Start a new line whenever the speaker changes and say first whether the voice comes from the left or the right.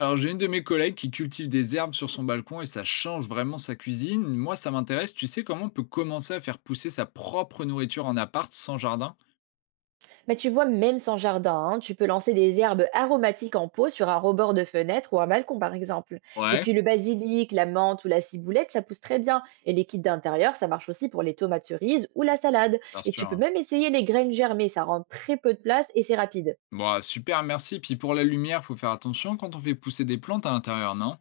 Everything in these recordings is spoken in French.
left: Alors, j'ai une de mes collègues qui cultive des herbes sur son balcon et ça change vraiment sa cuisine. Moi, ça m'intéresse. Tu sais comment on peut commencer à faire pousser sa propre nourriture en appart sans jardin?
right: Mais tu vois, même sans jardin, hein, tu peux lancer des herbes aromatiques en pot sur un rebord de fenêtre ou un balcon, par exemple. Et
left: Ouais,
right: puis le basilic, la menthe ou la ciboulette, ça pousse très bien. Et les kits d'intérieur, ça marche aussi pour les tomates cerises ou la salade.
left: bien
right: Et
left: sûr.
right: tu peux
left: Hein.
right: même essayer les graines germées, ça rend très peu de place et c'est rapide.
left: Bon, super, merci. Puis pour la lumière, faut faire attention quand on fait pousser des plantes à l'intérieur, non?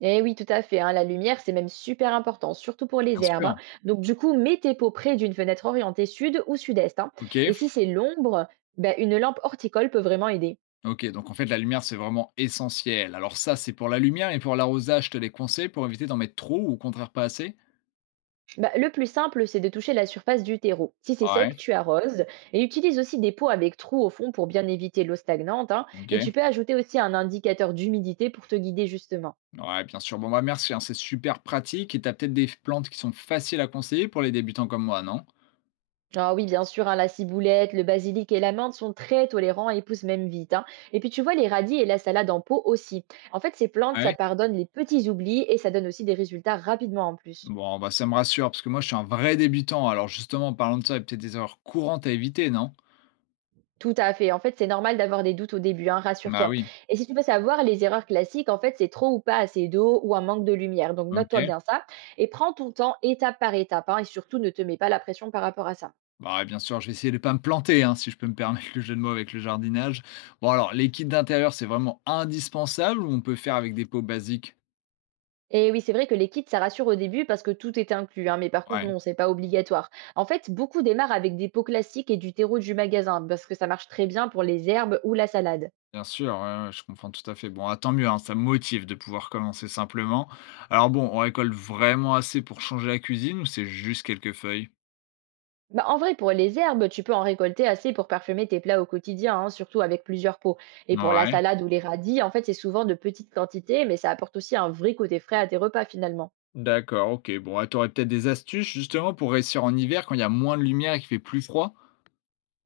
right: Eh oui, tout à fait, hein, la lumière, c'est même super important, surtout pour les
left: Bien
right: herbes.
left: sûr.
right: Hein. Donc du coup, mets tes pots près d'une fenêtre orientée sud ou sud-est. Hein.
left: Ok,
right: Et si c'est l'ombre, bah, une lampe horticole peut vraiment aider.
left: ok. Donc en fait, la lumière, c'est vraiment essentiel. Alors ça, c'est pour la lumière et pour l'arrosage, je te les conseille pour éviter d'en mettre trop ou au contraire pas assez.
right: Bah, le plus simple, c'est de toucher la surface du terreau. Si c'est
left: Ouais,
right: sec, tu arroses et utilise aussi des pots avec trous au fond pour bien éviter l'eau stagnante. Hein. Et tu
left: ok.
right: peux ajouter aussi un indicateur d'humidité pour te guider justement.
left: Ouais, bien sûr. Bon, bah merci, hein, c'est super pratique. Et t'as peut-être des plantes qui sont faciles à conseiller pour les débutants comme moi, non?
right: Ah oui, bien sûr, hein, la ciboulette, le basilic et la menthe sont très tolérants et poussent même vite. Hein. Et puis tu vois les radis et la salade en pot aussi. En fait, ces plantes, ça
left: Ouais.
right: pardonne les petits oublis et ça donne aussi des résultats rapidement en plus.
left: Bon, bah ça me rassure, parce que moi, je suis un vrai débutant. Alors justement, en parlant de ça, il y a peut-être des erreurs courantes à éviter, non?
right: Tout à fait. En fait, c'est normal d'avoir des doutes au début, hein,
left: Bah
right: rassure-toi.
left: oui,
right: Et si tu veux savoir, les erreurs classiques, en fait, c'est trop ou pas assez d'eau ou un manque de lumière. Donc, note-toi
left: ok.
right: bien ça et prends ton temps étape par étape. Hein, et surtout, ne te mets pas la pression par rapport à ça.
left: Bah bien sûr, je vais essayer de pas me planter, hein, si je peux me permettre le jeu de mots avec le jardinage. Bon alors, les kits d'intérieur, c'est vraiment indispensable ou on peut faire avec des pots basiques?
right: Et oui, c'est vrai que les kits, ça rassure au début parce que tout est inclus. Hein, mais par contre,
left: Ouais.
right: non, c'est pas obligatoire. En fait, beaucoup démarrent avec des pots classiques et du terreau du magasin parce que ça marche très bien pour les herbes ou la salade.
left: Bien sûr, ouais, ouais, je comprends tout à fait. Bon, ah, tant mieux, hein, ça me motive de pouvoir commencer simplement. Alors bon, on récolte vraiment assez pour changer la cuisine ou c'est juste quelques feuilles?
right: Bah, en vrai, pour les herbes, tu peux en récolter assez pour parfumer tes plats au quotidien, hein, surtout avec plusieurs pots. Et pour la
left: Ouais,
right: salade ou les radis, en fait, c'est souvent de petites quantités, mais ça apporte aussi un vrai côté frais à tes repas finalement.
left: d'accord, ok. Bon, ah, t'aurais peut-être des astuces justement pour réussir en hiver quand il y a moins de lumière et qu'il fait plus froid,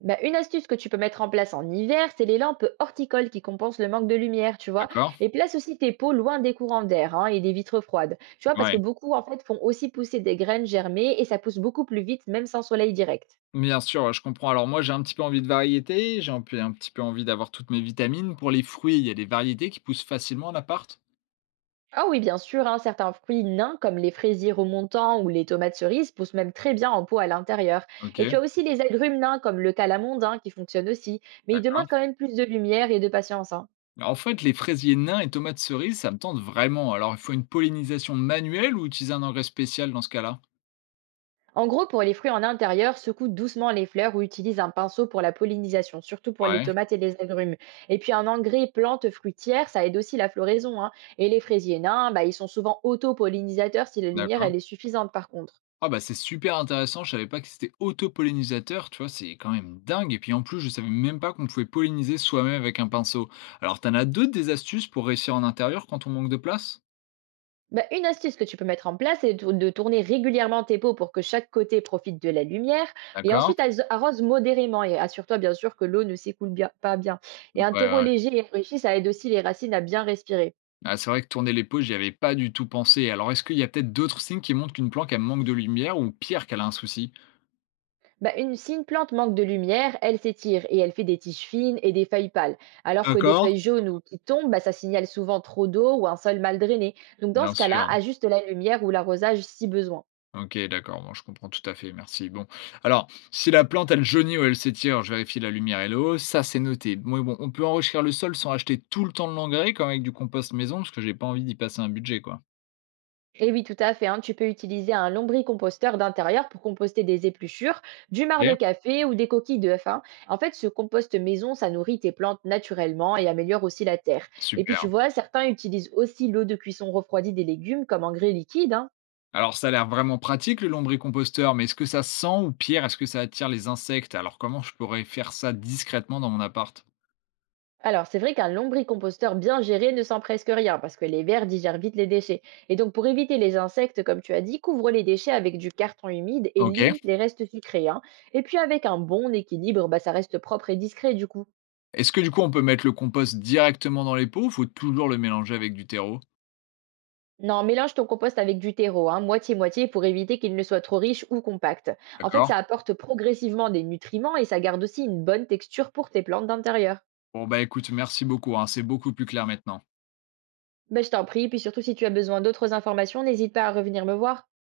right: Bah, une astuce que tu peux mettre en place en hiver, c'est les lampes horticoles qui compensent le manque de lumière, tu vois.
left: d'accord?
right: Et place aussi tes pots loin des courants d'air, hein, et des vitres froides. Tu vois, parce que
left: Ouais.
right: beaucoup, en fait, font aussi pousser des graines germées et ça pousse beaucoup plus vite, même sans soleil direct.
left: Bien sûr, ouais, je comprends. Alors moi, j'ai un petit peu envie de variété, j'ai un peu, un petit peu envie d'avoir toutes mes vitamines. Pour les fruits, il y a des variétés qui poussent facilement en appart.
right: Ah oui, bien sûr, hein, certains fruits nains comme les fraisiers remontants ou les tomates cerises poussent même très bien en pot à l'intérieur.
left: Ok,
right: Et tu as aussi les agrumes nains comme le calamondin qui fonctionnent aussi, mais ils demandent
left: d'accord.
right: quand même plus de lumière et de patience. Hein.
left: Alors en fait, les fraisiers nains et tomates cerises, ça me tente vraiment. Alors, il faut une pollinisation manuelle ou utiliser un engrais spécial dans ce cas-là?
right: En gros, pour les fruits en intérieur, secoue doucement les fleurs ou utilise un pinceau pour la pollinisation, surtout pour les
left: Ouais,
right: tomates et les agrumes. Et puis un engrais plante fruitière, ça aide aussi la floraison. Hein. Et les fraisiers nains, bah, ils sont souvent auto-pollinisateurs si la lumière
left: d'accord.
right: elle est suffisante par contre.
left: Ah bah c'est super intéressant, je savais pas que c'était autopollinisateur, tu vois, c'est quand même dingue. Et puis en plus, je savais même pas qu'on pouvait polliniser soi-même avec un pinceau. Alors, t'en as d'autres des astuces pour réussir en intérieur quand on manque de place?
right: Bah, une astuce que tu peux mettre en place, c'est de tourner régulièrement tes pots pour que chaque côté profite de la lumière. Et
left: D'accord?
right: ensuite, arrose modérément et assure-toi bien sûr que l'eau ne s'écoule pas bien. Et un
left: Ouais,
right: terreau
left: ouais.
right: léger et enrichi, ça aide aussi les racines à bien respirer.
left: Ah, c'est vrai que tourner les peaux, j'y avais pas du tout pensé. Alors, est-ce qu'il y a peut-être d'autres signes qui montrent qu'une plante, elle manque de lumière ou pire, qu'elle a un souci?
right: Bah, si une plante manque de lumière, elle s'étire et elle fait des tiges fines et des feuilles pâles. Alors que des
left: D'accord?
right: feuilles jaunes ou qui tombent, bah, ça signale souvent trop d'eau ou un sol mal drainé. Donc dans
left: Bien
right: ce cas-là,
left: sûr.
right: ajuste la lumière ou l'arrosage si besoin.
left: OK, d'accord, bon, je comprends tout à fait, merci. Bon, alors, si la plante, elle jaunit ou elle s'étire, je vérifie la lumière et l'eau, ça, c'est noté. Moi, bon, on peut enrichir le sol sans acheter tout le temps de l'engrais, comme avec du compost maison, parce que j'ai pas envie d'y passer un budget, quoi.
right: Et oui, tout à fait, hein. Tu peux utiliser un lombricomposteur d'intérieur pour composter des épluchures, du marc de
left: OK,
right: café ou des coquilles d'œufs. Hein. En fait, ce compost maison, ça nourrit tes plantes naturellement et améliore aussi la terre. Et puis, tu
left: super.
right: vois, certains utilisent aussi l'eau de cuisson refroidie des légumes comme engrais liquide. Hein.
left: Alors, ça a l'air vraiment pratique, le lombricomposteur, mais est-ce que ça sent ou pire, est-ce que ça attire les insectes? Alors, comment je pourrais faire ça discrètement dans mon appart?
right: Alors, c'est vrai qu'un lombricomposteur bien géré ne sent presque rien parce que les vers digèrent vite les déchets. Et donc, pour éviter les insectes, comme tu as dit, couvre les déchets avec du carton humide et
left: OK.
right: limite les restes sucrés. Hein. Et puis, avec un bon équilibre, bah, ça reste propre et discret du coup.
left: Est-ce que, du coup, on peut mettre le compost directement dans les pots ou faut toujours le mélanger avec du terreau?
right: Non, mélange ton compost avec du terreau, hein, moitié-moitié, pour éviter qu'il ne soit trop riche ou compact. En fait,
left: D'accord.
right: ça apporte progressivement des nutriments et ça garde aussi une bonne texture pour tes plantes d'intérieur.
left: Bon, bah, écoute, merci beaucoup, hein, c'est beaucoup plus clair maintenant.
right: Ben, je t'en prie, puis surtout si tu as besoin d'autres informations, n'hésite pas à revenir me voir.